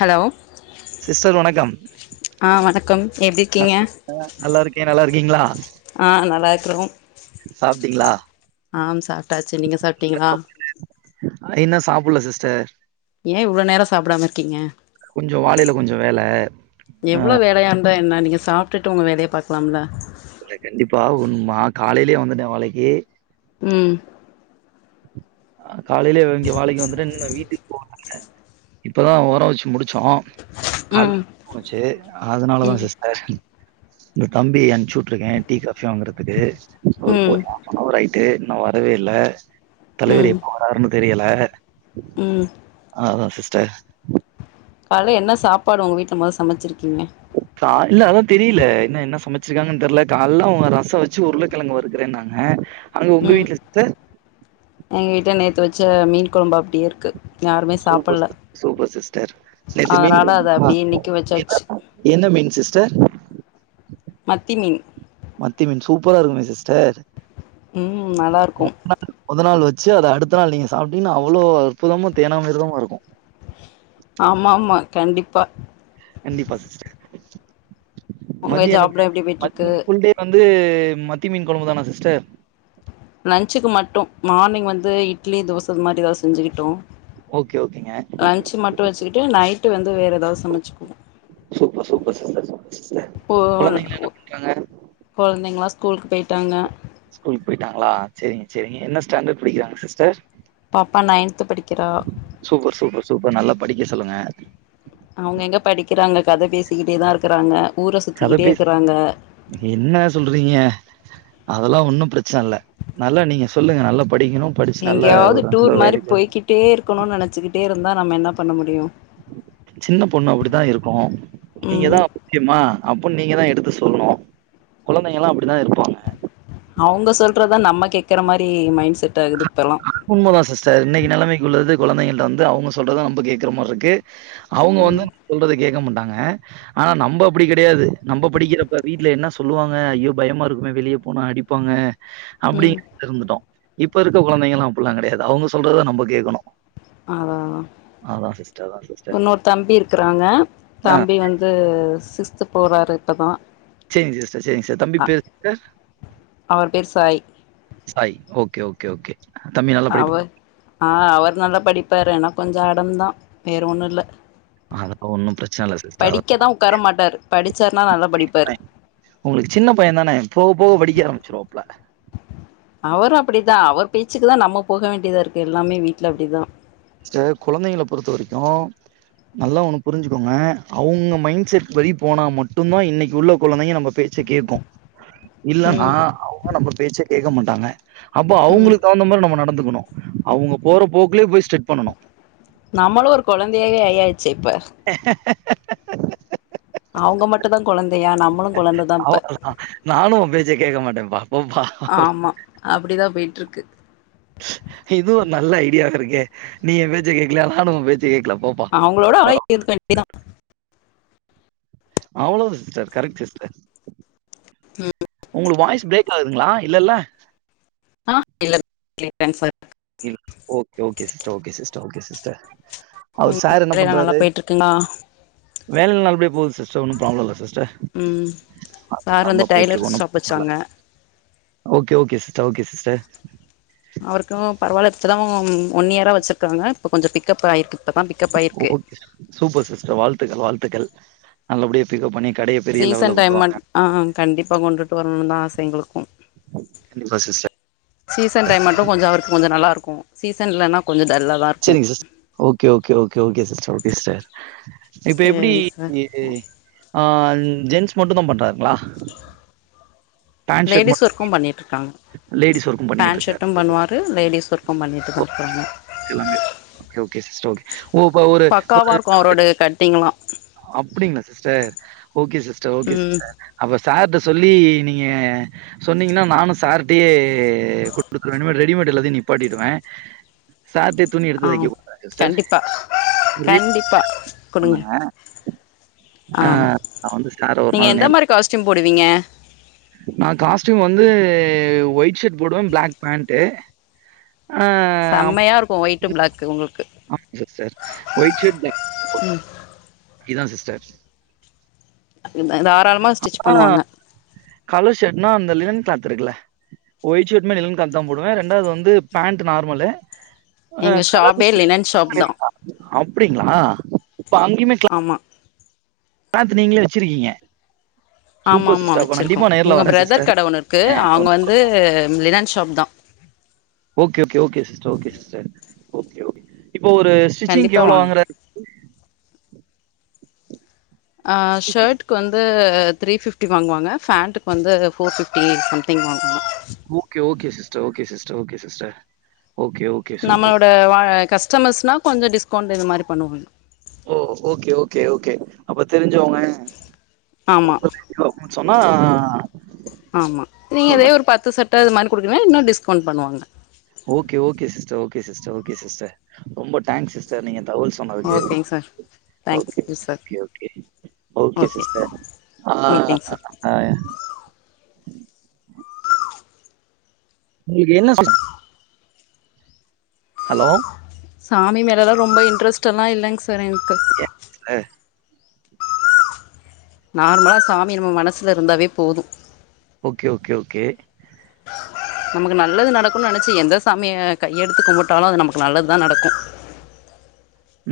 Hello sister வணக்கம் ஆ வணக்கம் எப்டி இருக்கீங்க நா நல்லா இருக்கே நல்லா இருக்கீங்ளா ஆ நல்லா இருக்கிறோம் சாப்ட்டீங்களா ஆம் சாப்ட்டாச்சு நீங்க சாப் இன்னு சாப்பில்ல சிஸ்டர் ஏன் இவ்ளோ நேரோ சாப்டாம இருக்கீங்க கொஞ்சோ வாலில கொஞ்சோ வேல ஆ எவ்ளோ வேலைய இருந்தா என்ன நீங்க சாப்ட்டுட்டு உங்க வேலைய பாக்கலாம்ல இல்ல கண்டிப்பா [unintelligible] காலையிலயே வந்துட்டே வலைக்கி ம் காலையிலே இங்க வாலைக்கி வந்துட்ட இன்னு நா வீட்டுக்கு போகல இப்பதா ஓரோ வெச்சு முடிச்சோ கால் ம் போச்சு அதனாலதா ம் சிஸ்டர் உங்க தம்பி அனுப்ச்சி வுட்டுருக்கே டீ காஃபி வாங்கறதுக்கு ம் ஓண்ணவர் ஆயிட்டு இன்னு வரவே இல்ல தலைவர் ம் எப்ப வராருன்னு தெரியல ம் அதா சிஸ்டர் கால்ல என்ன சாப்பாடு ஒங்க வீட்ல மொத சமச்சிருக்கீங்க காலைல அதா தெரியல என்ன என்ன சமச்சிருக்காங்கன் தெர்ல கால்ல அவங்க ரசம் வெச்சு உருளக் கெழங்கு வறுக்குறேன்னாங்க அங்க உங்க ம் வீட்ல சிஸ்டர் எங்க வீட்ல நேத்து வெச்ச மீன் கொழம்பு அப்டியே இருக்கு யாருமே சூப்பர் சாப்பல்ல சிஸ்டர் சூப்பர் சிஸ்டர் நேத்து மீன் அதனால அத அப்டியே இன்னைக்கு வச்சாச்சு [inaudible] என்ன மீன் சிஸ்டர் மத்தி மீன் மத்தி மீன் சூப்பரா இருக்குமே சிஸ்டர் ம் நல்லா இருக்கும் [inaudible] மொதநாள் வெச்சு அத அடுத்த நாள் நீங்க சாப்ட்டீங்கன்னா அவ்ளோ அற்புதமா தேனாமிர்தமா இருக்கு ஆமா ஆமா கண்டிப்பா கண்டிப்பா சிஸ்டர் உங்க மதியோ என்ன ஜாப்லா எப்டி போயிட்ருக்கு [inaudible] ஃபுல் டே வந்து மத்தி மீன் கொழம்பு தானா சிஸ்டர் லன்ச்சுக்கு மட்டு மார்னிங் வந்து இட்லி தோச இது மாரி ஏதாவது செஞ்சுக்கிட்டோ ஓகே ஓகேங்க லன்ச்சு மட்டு வச்சுக்கிட்டு நைட்டு வந்து வேற ஏதாவது சமச்சுக்குவோ சூப்பர் சூப்பர் சிஸ்டர் சிஸ்டர் கொழந்தைங்கலா என்ன பண்றாங்க [unintelligible] கொழந்தைங்களா ஸ்கூலுக்கு போயிட்டாங்க ஸ்கூல்க்கு போயிட்டாங்களா செரிங்க செரிங்க என்ன ஸ்டாண்டர் படிக்கிறாங்க சிஸ்டர் பாப்பா நைன்த்து படிக்கிறா சூப்பர் சூப்பர் சூப்பர் நல்லா படிக்க சொல்லுங்க அவுங்க எங்க படிக்கிறாங்க கத பேசிக்கிட்டே தா இருக்குறாங்க ஊர கத சுத்திக்கிட்டே பேஸ் இருக்குறாங்க என்ன சொல்றீங்க அதல்லா ஒண்ணு பிரச்சன இல்ல நல்லா நீங்க சொல்லுங்க நல்லா படிக்கணு படிச்சு நல்ல ஒரு நல்ல வேலைக்கு ட்டேருக்கணு நெனச்சுக்கிட்டே இருந்தா நம்ம என்ன பண்ண முடியு சின்ன பொண்ணு அப்டிதா இருக்கு ம் நீங்கதா முக்கியமா அப்ப நீங்க தா எடுத்து சொல்லணு கொழந்தைங்கல்லா அப்டிதா இருப்பாங்க அவுங்க சொல்றதா நம்ம கேக்கற மாரி மைண்ட் செட்டாகுது இப்பல்லா உண்மதா சி்ஸ்டர் இன்னைக்கி நெலமைக்கு உள்ளது கொழந்தைங்கள்ட்ட வந்து அவங்க சொல்றத நம்ப கேக்கற மாரிருக்கு அவுங்க ம் வந்து சொல்றத கேக்க மாட்டாங்க ஆனா நம்ப அப்டி கெடையாது நம்ப படிக்கிறப்ப வீட்ல என்ன சொல்லுவாங்க ஐயோ பயமா இருக்குமே வெளியே போனா அடி பாங்க அப்டி ம் இருந்துட்டோ இப்பருக்க கொழந்தைங்கள அப்லா கெடையாது அவுங்க சொல்றததா நம்ப கேட்கணு அதா அதா அதா சிஸ்டர் அதா சிஸ்டர் இன்னொரு தம்பி இருக்குறாங்க ஆ தம்பி வந்து சிக்ஸ்த்து போறாரு இப்பதா சேரிங் சிஸ்டர் சேரிங் சிஸ்டர் தம்பி அ பேரென்ன அவர் பேர் Sai Sai okay okay okay தம்பி ந அவர் ஆ அவர் நல்லா படிப்பாரு ஆனா கொஞ்சோ அடம்தா வேற ஒண்ணுல்ல அதா ஒண்ணு பிரச் படிக்கதா உக்கார மாட்டாரு படிச்சாருனா நல்லா படிப்பாரு அதான் உங்களுக்கு சின்ன பையே தான போவ போவ படிக்க ஆரமிச்சிருவாப்ல அவரு அப்டிதா அவர் பேச்சுக்கு தா நம்ம போக வேண்டியதாருக்கு எல்லாமே வீட்ல அப்டிதா சிஸ்டர் கொழந்தைங்கள பொறுத்த வரைக்கு நல்லா ஒண்ணு புரிஞ்சுக்கோங்க அவுங்க மைண்ட் செட் படி போனா மட்டுதா இன்னைக்கி உள்ள கொழந்தைங்க நம்ம பேச் ச கேக்கு ம் இல்லன்னா அவுங்க நம்ம பேச்ச கேக்க மாட்டாங்க அப்போ ம் அவுங்களுக்கு தகுந்த மாதிரி நம்ம நடந்துக்கணு அவுங்க போற போக்லயே போய் ஸ்ட்ரீட் பண்ணனு நம்மளு ஒரு கொழந்தையாவே ஐயாச்சு இப்ப அவுங்க மட்டும் தா கொழந்தையா நம் ஆ நானு ஒ பேச்ச கேட்க மாட்டேன்பா போ பா ஆமா அப்டிதா போய்ட்டு இருக்கு இதுவு ஒரு நல்ல ஐடியாவே இருக்கே நீ எ பேச்ச கேக்கல நானு ஒ பேச்ச கேக்கல போ அவுங்களோட அழகி [inaudible] இருக்க வேண்டியதா அவ்ளோ சிஸ்டர் கரெக்ட் சிஸ்டர் உங்ளுக்கு வாய்ஸ் பிரேக் ஆகுதுங்ளா இல்ல ல அ இல்ல கேக்லிங் சார் இ ஒக் okay sister okay sister okay sister உங்க அவர் சார் என்ன வேலையெல்லா நல்லா பண்றாரு போயிட்ருக்குங்களா வேல நல்லபடியா போகுது சிஸ்டர் ஒன்னு ப்ராப்ள இல்ல சிஸ்டர் ம் சார் வந்து டைலர் ஆமாபோய்ட்ருக்கோ ஷாப் நம்ம நல்லா வச்சாங்க okay okay sister okay sister அவருக்கு பரவால இப்ப த ஒன்இயரா வச்சிருக்காங்க இப்போ கொஞ்ச பிக்கப் ஆயிருக்கு இப்பதா பிக்கப் ஆயிருக்கு ஓகே சூப்பர் சிஸ்டர் வாழ்த்துக்கள் வாழ்த்துக்கள் நல்லபடியா பிக்கப் பண்ணி கடய சீசன் டைமன் ஆ கண்டிப்பா கொண்டுட்டு வரணுனு தா ஆச எங்களுக்கு கண்டிப்பா சிஸ்டர் சீசன் டைம் மட்டு கொஞ்ச அவருக்கு கொஞ்ச நல்லா ருக்கு சீசன் இல்லன்னா கொஞ்ச டல்லா தா இருக்கு சரிங் sis okay okay okay sister okay sister இப்ப எப்டி சேரிங்க சார் அ ஜென்ஸ் மட்டுந்தா பண்றாங்ளா லேடிஸ் ஒர்க்கும் பண்ணிட்ருக்காங்க லேடிஸ் ஒர்க்கும் பேண்ட் பண்ணிட்ருக்காரு. ஷர்ட்டு பண்ணுவாரு லேடிஸ் ஒர்க்கு பண்ணிட்டு தா இருக்காங்க எல்லாமே ஓகே ஓகே சிஸ்டர் ஒகே ஒ ஒ ஒரு கட்டிங்களா அப்டிங்ளா சிஸ்டர் ஓகே சிஸ்டர் ஓகே ம் சிஸ்டர் அப்ப சார்ட்ட சொல்லி நீங்க சொன்னீங்கன்னா நானு சார்ட்டையே குடுத்துறே ரெடிமேட் எல்லத்தையு நிப்பாட்டிடுவ சார்டயே துணி ஆ எடுத்துதைக்க குடுத்தா என்ன சிஸ்டர் கண்டிப்பா கண்டிப்பா குடுங்க ஆ நா வந்து சார ஒரு நாள் நேர் காஸ்ட்யும் போடுவீங்க நா காஸ்டியூம் வந்து ஒயிட் ஷர்ட் போடுவ பிளாக் பேண்ட்டு ஆ செம்மையா இருக்க ஒயிட்டு் பிளாக்கு உங்களுக்கு ஆமா சிஸ்டர் ஒயிட் ஷர்ட் [inaudible] இதா சிஸ்டர் தாராள்மா ஸ்டிச் ஆ பண்ணுவாங்க கலர் ஷட்னா அந்த லேனின் கிளாத் இருக்குல்ல ஒயி்ட் ஷர்டுமே லெனின் கிளாத் தா போடுவெ ரெண்டாவது வந்து பேண்ட் நார்மலு ஹ எங்க ஷாப்பே கலருமே லினன் ஷாப் தா [inaudible] அப்படிங்களா இப்ப அங்கயுமே ஆமா கிளாத் நீங்களே வச்சிருக்கீங்க ஆமா சூப்பர் மா சிஸ்டர். அப்ப வச்சுருக்கோ கண்டிப்பா நேர்ல இவுங்க வரேன் பிரதர் சிஸ்டர். கடவொன்னு இருக்கு அ ஒரு அவுங்க வந்து லினன் ஷாப் தா okay okay okay sister okay sister okay okay இப்ப ஒரு ஸ்டிச்சிங்கு கண்டிப்பா எவ்ளோ வாங்க வாங்குறாரு ஆ ஷ்ஷாட்க்கு வந்து த்ரீ பிஃப்டி வாங்குவாங்க ஃபேண்டுக்குவந்து ஃபோர் பிஃப்டி சம்தி்ங் வாங்குவாங்க okay okay sister okay sister okay sister okay ஓ நம்மளோட வ கஸ்டமர்ஸ்னா கொஞ்ச டிஸ்கவுண்ட் இது மாரி பண்ணுவாங்க ஓ ஓகே ஓகே ஓகே அப்ப தெரிஞ்சவங்க ஆமா சொன்னா ஆமா ஃபோன் நீங்களே பண்ணேன். ஒரு பத்து ஷர்ட் இது மாரி குடுக்கெறெ இன்னு டிஸ்கௌண்ட் பண்ணுவாங்க ஓகே ஓகே சிஸ்டர் கே சிஸ்டர் ஓகே சிஸ்டர் ரொம்ப டாங்க்ஸ் சிஸ்டர் நீங்க தகவல் சொன்னதுக்கு. ஓகேங் sir okay, thank you okay, sir okay, okay. Okay sister ஓகேங்க சார் ஆ உங்களுக்கு என்ன சொன்ன ஹலோ சாமி மேலலா ரொம்ப இன்ட்ரெஸ்ட்டல்லா இல்லங் சார் எனக்கு அ நார்மலா சாமி நம்ம மனசுல இருந்தாவே போது ஓகே ஓகே ஓகே நமக்கு நல்லது நடக்குன்னு நனச்சி எந்த சாமிய கையெடுத்து கும்புட்டாலு அது நமக்கு நல்லதுதா நடக்கு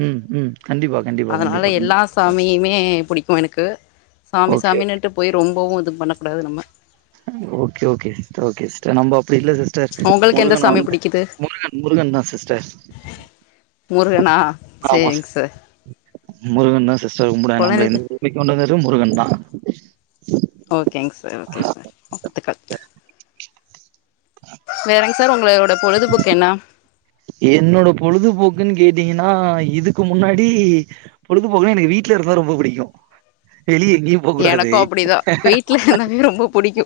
ம் ம் கண்டிப்பா கண்டிப்பா, அதனால கண்டிப்பா. ம். எல்லா சாமியுமே புடிக்கு எனக்கு சாமி ஓகே. சாமினுட் டு போய் ரொம்பவு இது பண்ணக்கூடாது நம்ம ஓகே ஓகே ஓகே சிஸ்டர் நம்ப அப்டி இல்ல சிஸ் டர் உங்களுக்கு எந்த முருகன சாமி வந்து புடிக்குது முருகன் முருகன் தா சிஸ்டர் முருகனா ஆமா சேரிங் சிஸ்டர். சார் முருகன் தா சிஸ்டர் கும்புடுவ நம்மள கொழந்தை இந்த பூமிக்கு கொண்டு வந்தது முருகன் தா ஓகேங் சார் ஓகே சார் வாழ்த்துக்கள் வேறங் சார் உங்களோட பொழுதுபோக்கு என்னா என்னோட பொழுதுபோக்குன்னு கேட்டீங்ன்னா இதுக்கு முன்னாடி பொழுதுபோக்குனா எனக்கு வீட்ல இருந்தா ரொம்ப புடிக்கி வெளிய எங்கயு எனக்கு அப்டிதா வீ் ட்ல இருந்தாவே ரொம்ப புடிக்கு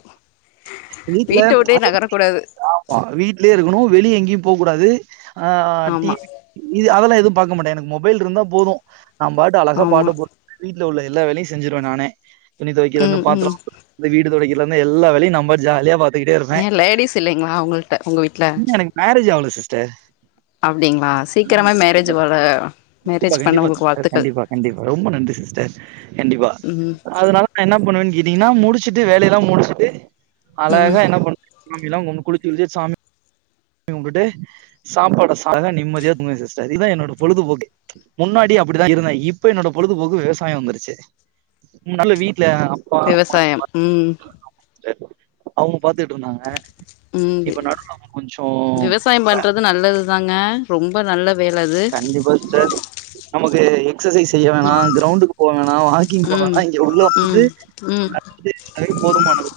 வீட்ல வீட்டவுட்டே அது நகரக்கூடாது ஆமா வீட்லயே இருக்கனோ வெளிய எங்கியு போ கூடாது ஆ டி ஆமா வி இது அதெல்லா எதுவு பாக்க மாட்ட எனக்கு மொபைல் இருந்தா போது நா பாட்டு அழகா ஆமா பாட்ட போட்டு வீட்ல உள்ள எல்லா வேலையு செஞ்சிருவ நானே துணி ம் தோய்கறதுலருந்து பாத்ரோ ம் [inaudible] ந்து வீடு தொடைக்கர்துலருந்து எல்லா வேலயு நம்பாட்டு ஜாலியா பாத் ஏ லேடிஸ் இல்லைங்ளா உங்கள்ட உங்க வீட் இன்னு எனக்கு மேரேஜ் ஆவுல சிஸ்டர் அப்டிங்ளா சீக்கிரமே மேரேஜ்ஜு போல கண்டிப்பா கண்டிப்பா சிஸ்டர் கண்டிப்பா கண்டிப்பா ரொம்ப நன்றி சிஸ்டர் கண்டிப்பா ம் அதனால நா என்ன பண்ணுவன்னு கேட்டிங்ன்னா முடிச்சுட்டு வேலையெல்லா முடிச்சுட்டு ம் அழகா என்னா பண் சாமியெல்லா கும் குளிச்சி கிளிச்சிட் சா மி கும்ட்டுட்டு சாப்பாட சாப் நல்லா நிம்மதியா துங்குவே சிஸ்டர் இதா என்னோட பொழுதுபோக்கு முன்னாடி அப்டிதா இருந்தே இப்ப என்னோட பொழுதுபோக்கு விவசாயோ வந்துருச்சு நல்ல வீட் ல அப்பா அம்மா விவசாயம் ம் [inaudible] சிஸ்டர் அவுங்க பாத்துட்டு இருந்தாங்க இப்ப நடுவுல அவுங்க கொஞ்சோ விவசாயோ பண்றது நல்லது தாங்க ரொம்ப நல்ல வேல அது கண்டிப்பா சிஸ்டர் நமக்கு எக்ஸசைஸ் செய்ய வேணா இப் கிரௌண்டுக்கு போ வேணா வாக்கிங் போ ம் வேணா இங்க உள்ள வந்துட்டு ம் ம் இது அதுவே போதுமானது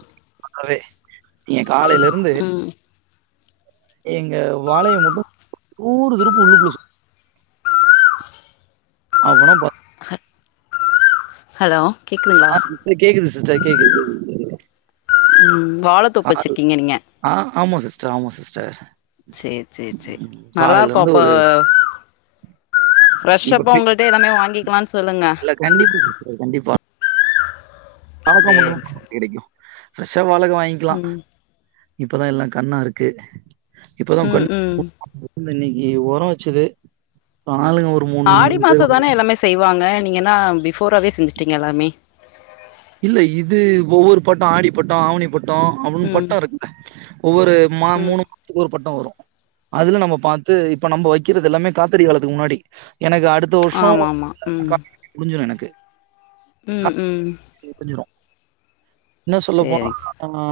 [inaudible] நீங்க காலையில இருந் ம் எங்க வாழைய மட்டு நூறு திருப்பு உள்ளுக்குள்ள சு அப்போன்னா பாத் ஹலோ கேக்குதுங்ளா இல்ல கேக்குது சிஸ்டர் கேக்குது கேக்குது கேக்குது. ம் வாழத் தோப்பு வச்சிருக்கீங்க நீங்க அ ஆமா சிஸ்டர் ஆமா சிஸ்டர் சேர் சேர் சேர் நல்லாருக்கு காலையிலேருந்து அப்போ ஒரு இப்ப ஃப்ரஷ்ஷப்பா பே உங்கள்ட்டே எல்லாமே வாங்கிக்லானு சொல்லுங்க இல்ல கண்டிப்பா [inaudible] கண்டிப்பா வாழக்கா மட்டு சேரிங் தா சார் நம்மகிட்ட கெடைக்கு ஃப்ரெஷ்ஷா வாழக்கா வாங்கிக்லா ம் இப்பதா எல்லா கண்ணாருக்கு இப்பதா [inaudible] ம் ம் இந்த இன்னக்கி ஒரொ வச்சது அப்றொ ஆளுங்க ஒரு ஆடி பேர். மாச தானே எல்லாமே செய்வாங்க நீங்கென்னா பிஃபோராவே செஞ்சுட்டீங்க எல்லாமே இல்ல இது ஒவ்வொரு பட்டொ ஆடி பட்டொ ஆவனி பட் பட்டொ அப்டின்னு ம் பட்டொ இருக்குங்க ஒவ்வொரு மா ம் மூனு மாசத்துக்கு ஒரு பட்டொ வரு அதுல நம்ம பாத்து இப்ப நம்ப வக்கிறது எல்லாமே காத்தரி காலத்துக்கு முன்னாடி எனக்கு அடுத் த வர்ஷோ ஆமா ஆமா ம் [inaudible] முடுஞ்சுரு எனக்கு ம் ம் முடுஞ்சுரு இன்னொ சேரிங் சார் சொல்லப்போனா